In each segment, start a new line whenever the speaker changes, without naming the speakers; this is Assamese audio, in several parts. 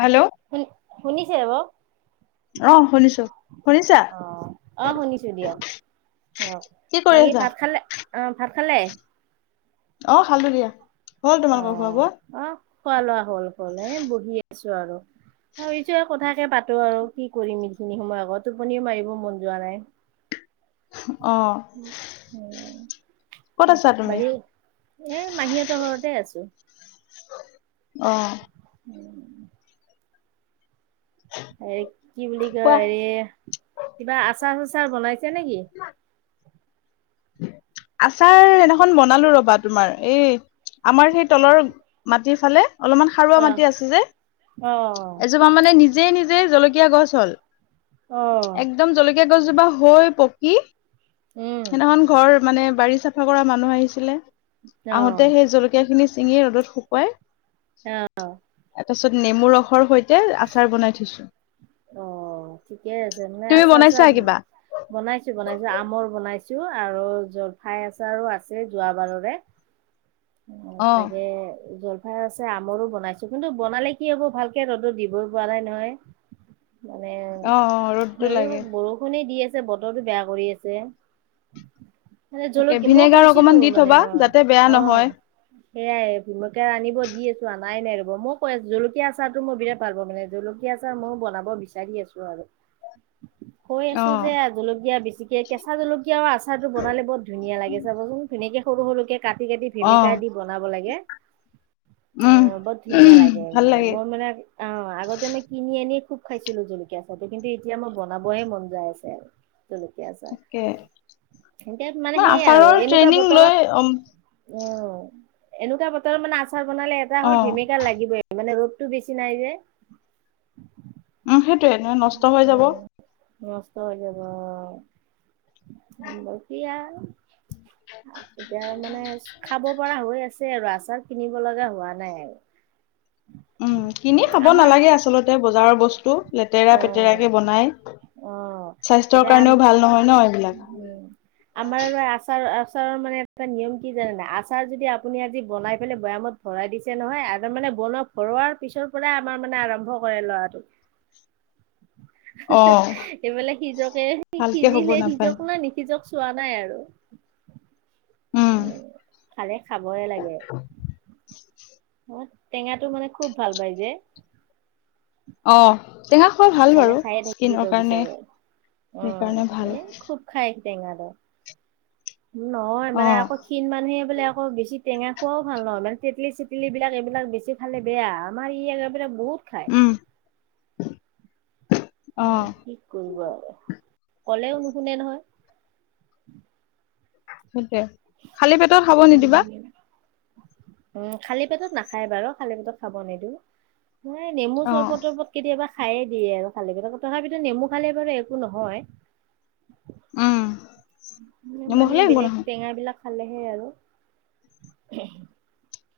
হেল্ল'
শুনি শুনিছে অ'
অ', শুনিছো শুনিছা?
অ শুনিছো দিয়ক অ',
কি কৰি
বাকী
আছা
ভাতখালে অ, ভাতখালে?
অ', খালোঁ দিয়া! হ'ল তোমালোকৰ খোৱা
অ',
বোৱা
অ', খোৱা লোৱা হ'ল হ'ল এ বহি আছোঁ আৰু। আৰু এইটোয়ে কথাকে পাতো আৰু কি কৰিম এইখিনি সময় আকৌ টোপনিও মাৰিব মন যোৱা নাই। [inaudible]
[inaudible] ক'ত
উম,
আছা তুমি
বাকী এ মাহী হঁতৰ ঘৰতে আছোঁ।
অ',
উম, এই কি বুলি
কোৱা
কয় এ কিবা আচাৰ চাচাৰ বনাইছে নেকি? [inaudible]
আচাৰ এনাখন বনালো ৰবা তোমাৰ, এই আমাৰ সেই তলৰ মাটিৰ ফালে অলপমান সাৰুৱা
অ
মাটি আছে যে,
অ
এজোপা মানে নিজে নিজে জলকীয়া গছ হ'ল।
অ',
সেই গছজোপা হৈ পকি,
উম
সদিনাখন ঘৰ মান বাৰিচ চাফা কৰা মানুহ আহিছিলে,
অ
আহোতেই সেই জলকীয়া খিনি চিঙি ৰ'দত শুকুৱাই
অ',
তাৰ পিছত নেমু ৰসৰ সৈতে আচাৰ বনাই থৈছো।
অ', ঠিকেই আছে মানে
তুমি
আছা আছো
বনাইছা কিবা
বনাইছো বনাইছো আমৰ বনাইছো [unintelligible] আৰু জলফাই আচাৰো আছে যোৱাবাৰৰে। অ', তাকে জলফাই আছে আমৰো বনাইছো কিন্তু বনালে কি হব ভালকে ৰ'দত দিব ৰ'দ হোৱা নাই নহয় মানে
অ অ ৰ'দটো
সেই
লাগে
বৰষুণে দি আছে। বতৰটো বেয়া কৰি আছে মানে
তাকে
জলকীয়া, মই
ভিনেগাৰ
কৈছিলো
অকমান দি
মানে
থবা
অ',
যাতে বেয়া
অ',
নহয়
সেয়াই জলকীয়া আনিব দি আছোঁ আনাই নাই ৰ'ব, মই কৈ আছোঁ জলকীয়া আচাৰ টো মই বিৰাত পাৰ ব' মানে জলকীয়া চাৰ মইও বনাব বিচাৰি আছোঁ আৰু। কৈ
অ
আছোঁ যে জলকীয়া বেছিকে, কেঁচা জলকীয়াৰ আচাৰটো বনালে বহুত ধুনীয়া লাগে চাবচোন ধুনীয়াকে সৰু সৰুকে কাটি কাটি
অ
ভেমেকা দি বনাব লাগে।
উম
অ', বহুত ধুনীয়া লাগে মই মানে অ', আগতে মই কিনি আনি খুব খাইছিলোঁ জলকীয়া আচাৰটো, কিন্তু এতিয়া মই বনাবহে মন যায় আছে আৰু। জলকীয়া আচাৰ,
তাকে
মানে
মই
সেইয়া আৰু
আচাৰৰ
এনেকুৱা
ট্ৰেইনিং লৈ
বতৰত
উম,
অ', এনেকুৱা বতৰত মানে আচাৰ বনালে এটা
অ
হ'ল ভিমেকা লাগিবই মানে ৰ'দ টো বেছি নাই যে।
এনে নষ্ট হৈ যাব
উম নষ্ট হৈ যাব অ', এতিয়া এতিয়া মানে খাব পৰা হৈ আছে। আৰু আচাৰ কিনিব লগা হোৱা নাই আৰু।
উম, কিনি খাব
আমাৰ
নালাগে আচলতে বজাৰৰ বস্তু। লেতেৰা পেতেৰা
অ',
কে বনাই
অ',
স্বাস্থ্যৰ
এতিয়া
কাৰণেও ভাল নহয় নহ।
আমাৰ আচাৰ। আচাৰৰ মানে এটা নিয়ম কি জানে নাই, আচাৰ যদি আপুনি আজি বনাই পেলাই বৈয়ামত ভৰাই দিছে নহয় আৰু মানে বন ভৰোৱাৰ পিছৰ পৰাই আমাৰ মানে আৰম্ভ কৰে ল'ৰাটো
অ
এইফালে সিজকে
ভালকে হ'ব
সিজিলে
নাপায়
সিজক নে নিসিজক চোৱা নাই আৰু। উম, খালে খাবই লাগে। অ', টেঙাটো মানে খুব ভাল পাই যে।
অ', টেঙা খোৱা ভাল
খালে
বাৰু
খায়ে থাকিব
স্কিনৰ কাৰণে।
বিচাৰে।
সেইকাৰণে ভাল।
টেঙা দৰ, নহয়
অ
মানে আকৌ ক্ষীণ মানুহে বোলে অ আকৌ বেছি টেঙা খোৱাও ভাল নহয়, মানে তেতলি চেটলী বিলাক এইবিলাক বেছি খালে বেয়া আমাৰ ই আগৰ পৰাই বহুত খায়।
উম,
মানে
অ
কি কৰিব আৰু কলেও নুশুনে নহয়।
সেইটোৱে খালী পেটত খাব নিদিবা।
উম, উম, খালী পেটত নাখায় বাৰু খালী পেটত খাব নিদিওঁ। নে নেমু
অ
চৰবত তৰবত কেতিয়াবা খায়ে দিয়ে আৰু খালে পেটত, তথাপিতো নেমু খালে বাৰু একো নহয়।
উম, নিমখ
মানে
হ'লে একো
বেলেগ
নহয়
টেঙা বিলাক খালেহে আৰু।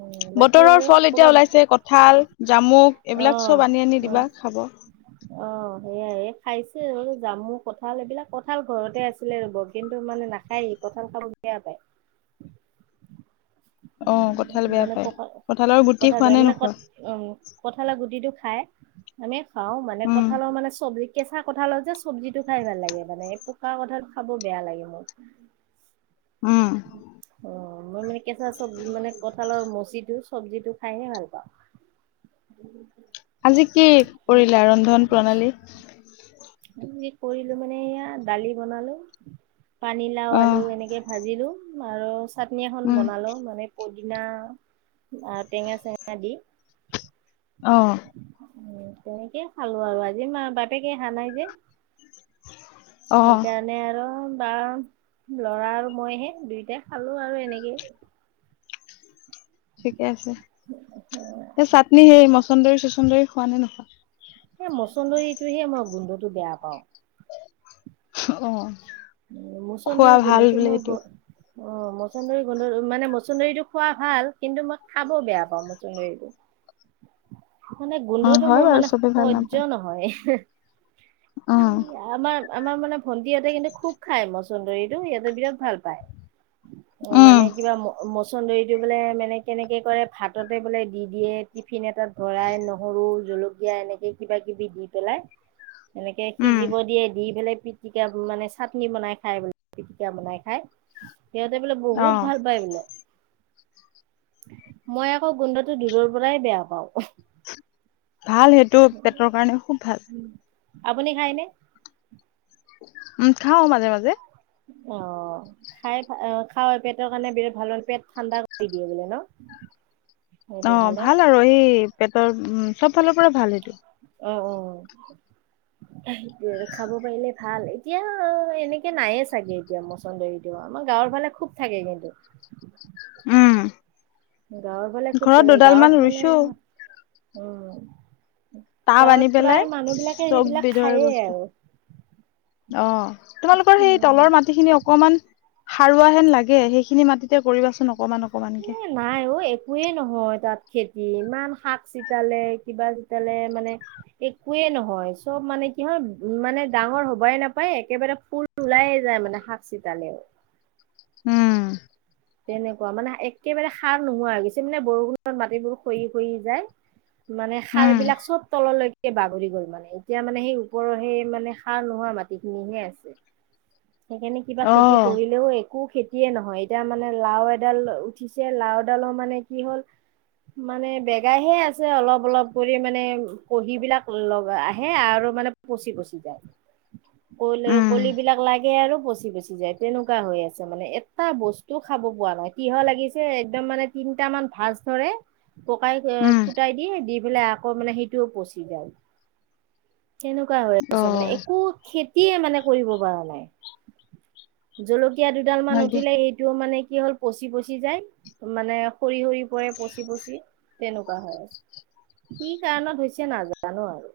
উম, বাকী
বতৰৰ
আৰু
ফল এতিয়া
ক'ৰবাত
ওলাইছে কঁঠাল, জামুক এইবিলাক
অ',
চব আনি আনি
অ'।
দিবা খাব।
অ', সেয়াই খাইছে আৰু জামু, কঁঠাল এইবিলাক কঁঠাল ঘৰতে আছিলে ৰ'ব। কিন্তু মানে নাখায় কঠাল খাব বেয়া পায়।
অ
উম,
কঁঠাল বেয়া
মানে
পায়
পকা
কঁঠালৰ গুটি
কঁঠাল
খোৱা
বেয়া
নে
মানে ক
নোখোৱা
উম, কঁঠালাৰ গুটিটো খাই আমি খাওঁ মানে
উম
কঁঠালো মানে চব্জি কেঁচা কঠালত যে চব্জিটো খাই ভাল লাগে মানে পকাৰ কঁঠাল খাব বেয়া লাগে মোৰ।
উম,
অ', মই মানে কে চা চবজি মানে কঁঠালৰ মচিটো চব্জিটো খাইহে ভাল পাওঁ।
আজি কি কৰিলে ৰন্ধন প্ৰণালী?
আ, কৰিলো মানে এয়া দালি বনালো। পানীলাও,
অ
আলু এনেকে ভাজিলোঁ আৰু চাটনি এখন
উম
বনালো মানে দিনা টেঙা চেঙা দি।
অ',
উম, তেনেকে খালো আৰু আজি মা বাপেকে আহা নাই যে।
অ
সেইকাৰণে আৰু বাৰ ল'ৰা আৰু মইহে দুয়োটাই খালো আৰু এনেকেই।
ঠিকে আছে এই চাটনি সেই মচন্দৰী চচন্দৰী খোৱা নে নোখোৱা?
এই মছন্দৰীটোহে মই গোন্ধটো বেয়া পাওঁ।
অ',
উম,
খোৱা
মছন্দৰিৰ
ভাল
গোন্ধটো
বোলে
মোৰ
এইটো
বৰ অ', মছন্দৰী গোন্ধটো মানে মছন্দৰীটো খোৱা ভাল কিন্তু মই খাব বেয়া পাওঁ মছন্দৰীটো। [inaudible] মানে
উম
গোন্ধটো
হয়
মোৰ
বাৰু
মানে
চবে ভাল
সহ্য
নাপায়
নহয়
উম
আমাৰ আমাৰ মানে ভণ্টিহঁতে কিন্তু খুব খাই মছন্দৰীটো সিহঁতে বিৰাট ভাল পায়। অ,,
উম
মানে কিবা মচন্দৰীটো বোলে মানে কেনেকে কৰে ভাততে বোলে দি দিয়ে টিফিন এটাত ভৰাই নহৰু জলকীয়া এনেকে কিবা কিবি দি পেলাই। এনেকে
উম
সিজিব দিয়ে দি পেলাই পিটিকা মানে চাটনি বনাই খাই বোলে, পিটিকা বনাই খাই, সিহঁতে বোলে বহুত
অ
ভাল পায় বোলে। মই আকৌ গোন্ধটো দূৰৰ পৰাই বেয়া পাওঁ।
ভাল সেইটো পেটৰ কাৰণে খুব ভাল।
আপুনি খাইনে?
উম, খাওঁ মাজে মাজে।
অ', খাই অ, খাই পেটৰ কাৰণে বিৰাট ভাল, পেট ঠাণ্ডা কৰি দিয়ে বোলে ন? [inaudible]
অ'
খালে
ভাল আৰু এই পেটৰ উম, চব ফালৰ পৰা ভাল সেইটো।
অ', অ', খাব পাৰিলে ভাল এতিয়া এনেকে নায়ে চাগে এতিয়া মছন্দৰীটো আমাৰ গা গাঁৱৰ ফালে খুব থাকে কিন্তু।
উম,
গাঁৱৰ ফালে খুব
ঘৰত
জোগা
দুডাল মান
গাঁৱত মানে
ৰুইছো
উম,
টা বানি
গাঁৱত প্ৰায়
পেলাই
মানুহ বিলাকে
চব
সেইবিলাক
বিধৰে
খায়েই
বস্তু।
আৰু
অ', তোমালোকৰ সেই
উম
তলৰ মাটিখিনি অকমান সাৰুৱা হেন লাগে সেইখিনি মাটিতে কৰিবাচোন অকমান অকমানকে
নাই অ, একোৱে নহয় তাত। খেতি ইমান শাক ছিটালে কিবা ছিটালে মানে একোয়ে নহয় চব মানে কি হয় উম, মানে ডাঙৰ হবাই নাপায় একেবাৰে ফুল উলাইে যায় মানে শাক চিতালে শ [inaudible]
উম,
তেনেকুৱা মানে একেবাৰে সাৰ নোহোৱা হৈ গৈছে, মানে বৰষুণত মাটিবোৰ খহি খহি যায়। মানে সাৰ
উম
বিলাক চব তললৈ বাগৰি গ'ল মানে, এতিয়া মানে সেই ওপৰৰ সেই মানে সাৰ নোহোৱা মাটি খিনিহে আছে। সেইকাৰণে কিবা
অ
খেতি কৰিলেও একো খেতিয়ে নহয় এতিয়া মানে লাও এডাল উঠিছে লাও ডালৰ মানে কি হ'ল মানে বেগাই হে আছে অলপ অলপ কৰি মানে পহি বিলাক লগ আহে আৰু আৰু মানে পচি পচি যায়। কল
উম
কলিবিলাক লাগে আৰু পচি পচি যায় তেনেকুৱা হৈ আছে মানে এটা বস্তু টো খাব পোৱা নাই, তিহ লাগিছে একদম মানে তিনটা মান ভাজ ধৰে পকাই
উম
ফুটাই দি, দি পেলাই আকৌ মানে সেইটোও পচি যায়। তেনেকুৱা হৈ
অ
আছে মানে একো খেতিয়ে মানে কৰিব পৰা নাই, জল এতিয়া দুডালমান
হয় দিয়া
উঠিলে এই মানে কি হ'ল পচি পচি যায়, মানে সৰি সৰি পৰে পচি পচি তেনেকুৱা হয় আছে। কি কাৰণত হৈছে নাজানো আৰু।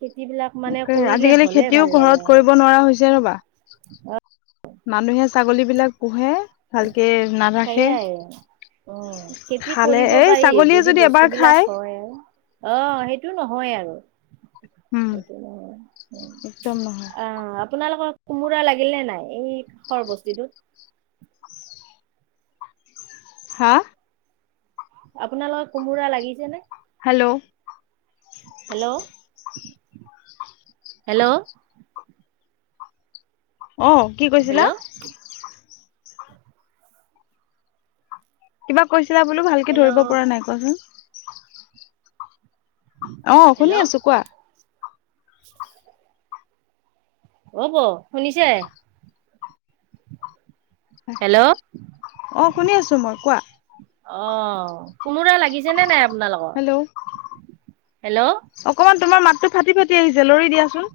খেতিবিলাক মানে
তাকে
কৰিলে
আজিকালি
হলে
খেতিও
ভাল
ঘৰত
লাগে।
কৰিব নোৱাৰা হৈছে ৰবা মানুহে ছাগলী বিলাক পোহে ভালকে নাৰাখে।
অ', খেতি
খালে
কৰিব
এই
পাৰি
ছাগলীয়ে
যদি
এবাৰ
বস্তু বিলাক
খায়
হয় অ, সেইটো নহ হয় আৰু
উম
সেইটো নহয়
একদম নহয়।
আ, আপোনালোকৰ কোমোৰা লাগিল নে নাই এই কাষৰ বস্তিটোত?
হা?
আপোনাৰ লগত কোমোৰা লাগিছে নে?
হেল্ল'
হেল্ল' হেল্ল'
অ' কি কৈছিলা?
হেল্ল' [inaudible]
কিবা কৈছিলা বোলো ভালকে ধৰিব পৰা নাই কোৱাচোন। অ', শুনি
হেল্ল'
আছোঁ কোৱা।
হ'ব শুনিছে? হেল্ল' অ',
অ শুনি আছো মই কোৱা।
অ', কোমোৰা লাগিছে নে নাই? আপোনালোকৰ?
হেল্ল'
হেল্ল'
অকমান তোমাৰ মাত টো ফাটি ফাটি আহিছে লৰি দিয়াচোন।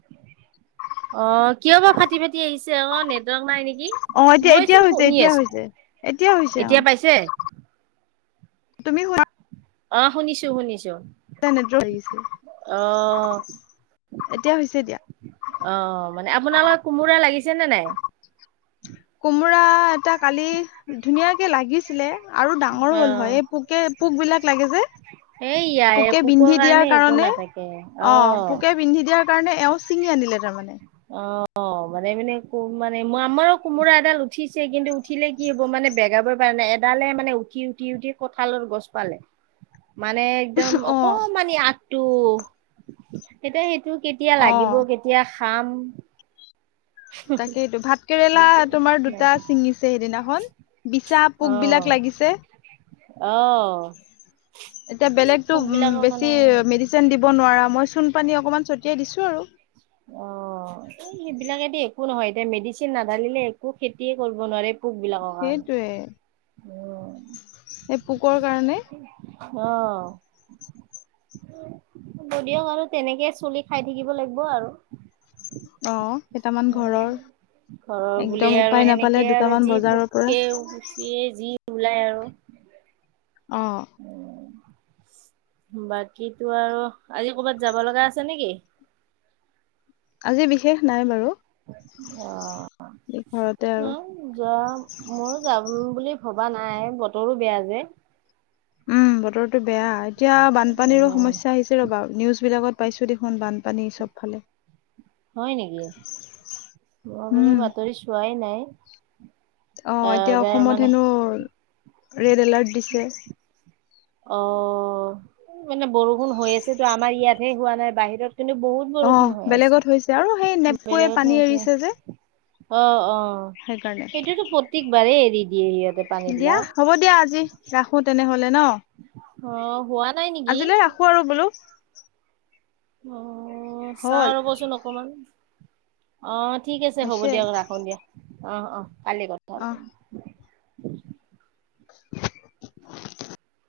অ' কিয় বা ফাটি ফাাটি আহিছে অ, নেটৱৰ্ক নাই নেকি।
অ' এতিয়া এতিয়া
মইচোন
হৈছে,
শুনি
এতিয়া
আছো।
হৈছে, এতিয়া হৈছে অ,
এতিয়া পাইছে?
তুমি শু
অ', শুনিছো শুনিছো।
নিদ্ৰ হৈছে।
অ'
দিয়া।
অ', মানে আপোনালোকৰ কোমোৰা লাগিছে নে নাই?
কোমোৰা এটা কালি ধুনীয়াকে লাগিছিলে আৰু ডাঙৰ হ'ল
অ'
হয় এই পোকে পোক বিলাক লাগে যে
এইয়া এই
পোকে
পোকৰ
বিন্ধি দিয়াৰ
একো
কাৰণে
নাথাকে
অ, পোকে বিন্ধি দিয়াৰ কাৰণে এওঁ ছিঙি আনি দিলে তাৰমানে।
অ', অ', মানে মানে ক মানে ম আমাৰো কোমোৰা এডাল উঠিছে কিন্তু উঠিলে কি হ'ব মানে বেগাবৈ পাৰা এডালে মানে উঠি, উঠি, উঠি কঁঠালৰ গছ পালে। মানে একদম
অ
অকণমান আগটো এতিয়া সেই টো কেতিয়া
অ
লাগিব কেতিয়া খাম।
তাকেইটো ভাত
কি
কেৰেলা
কৰিম।
তোমাৰ
নাই
দুটা ছিঙিছে সেইদিনা দিনাখন বিছা পোক
অ',
বিলাক লাগিছে।
অ',
এতিয়া
এই
বেলেগতো
পোক বিলাকৰ কাৰণে
বেছি মেডিচিন দিব নোৱাৰা মই চূণ পানী অকণমান ছটিয়াই দিছো আৰু।
অ', এই সেইবিলাকেদি একো নহয় এতিয়া মেডিচিন নাধালিলে একো খেতিয়ে কৰিব নোৱাৰে পোক বিলাকৰ কাৰণে।
সেইটোয়ে
উম,
এই পোকৰ কাৰণে
অ', দিয়ক আৰু তেনেকে চুলি খাই থাকিব লাগিব আৰু।
অ', কেইটামান ঘৰৰ
ঘৰৰ বুলি
একদম
আৰু
উপায় নাপালে
সেনেকে আৰু
দুটামান
যি
বজাৰৰ পৰা
পোকে উচিয়ে যি ওলাই আৰু।
অ',
বাকিতো আৰু আজি কৰ'বাত যাব লগা আছে নেকি?
আজি বিশেষ নাই বাৰু। ঘৰতে আৰু
অ' উম, যোৱা মই যাব উম, বুলি ভবা নাই বতৰো বেয়া যে।
উম, বতৰটো বেয়া এতিয়া বানপানীৰো সমস্যা আহিছে ৰ'বা নিউজ বিলাকত পাইছো দেখোন বানপানী চব ফালে।
হয় নেকি, মই বাৰু
উম,
বাতৰি চোৱাই নাই।
অ', এতিয়া
এবাৰ
অসমত
মানে
হেনো ৰেড এলাৰ্ট দিছে।
অ', মানে বৰষুণ হৈ আছেতো আমাৰ ইয়াতহে হোৱা নাই বাহিৰত কিন্তু বহুত
অ',
বৰষুণ হৈ
বেলেগত
আছে,
হৈছে আৰু সেই নেপকুৱে
বেলেগত
পানী
হৈ আছে
এৰিছে যে
অ', অ',
সেইকাৰণে,
সেইটোতো প্ৰত্যেকবাৰেই এৰি দিয়ে সিহঁতে
দিয়া
পানীবিলাক।
হব দিয়া আজি ৰাখো তেনেহলে ন। [inaudible]
অ', শুৱা
আজিলৈ ৰাখো আৰু বোলো।
অ', চাওঁ
হ'ল
ৰ'বচোন অকমান অ', ঠিক আছে হ'ব
হৈছে
দিয়ক ৰাখো দিয়া অ', অ', কালি কথা
অ'।
পাতিম।
[inaudible]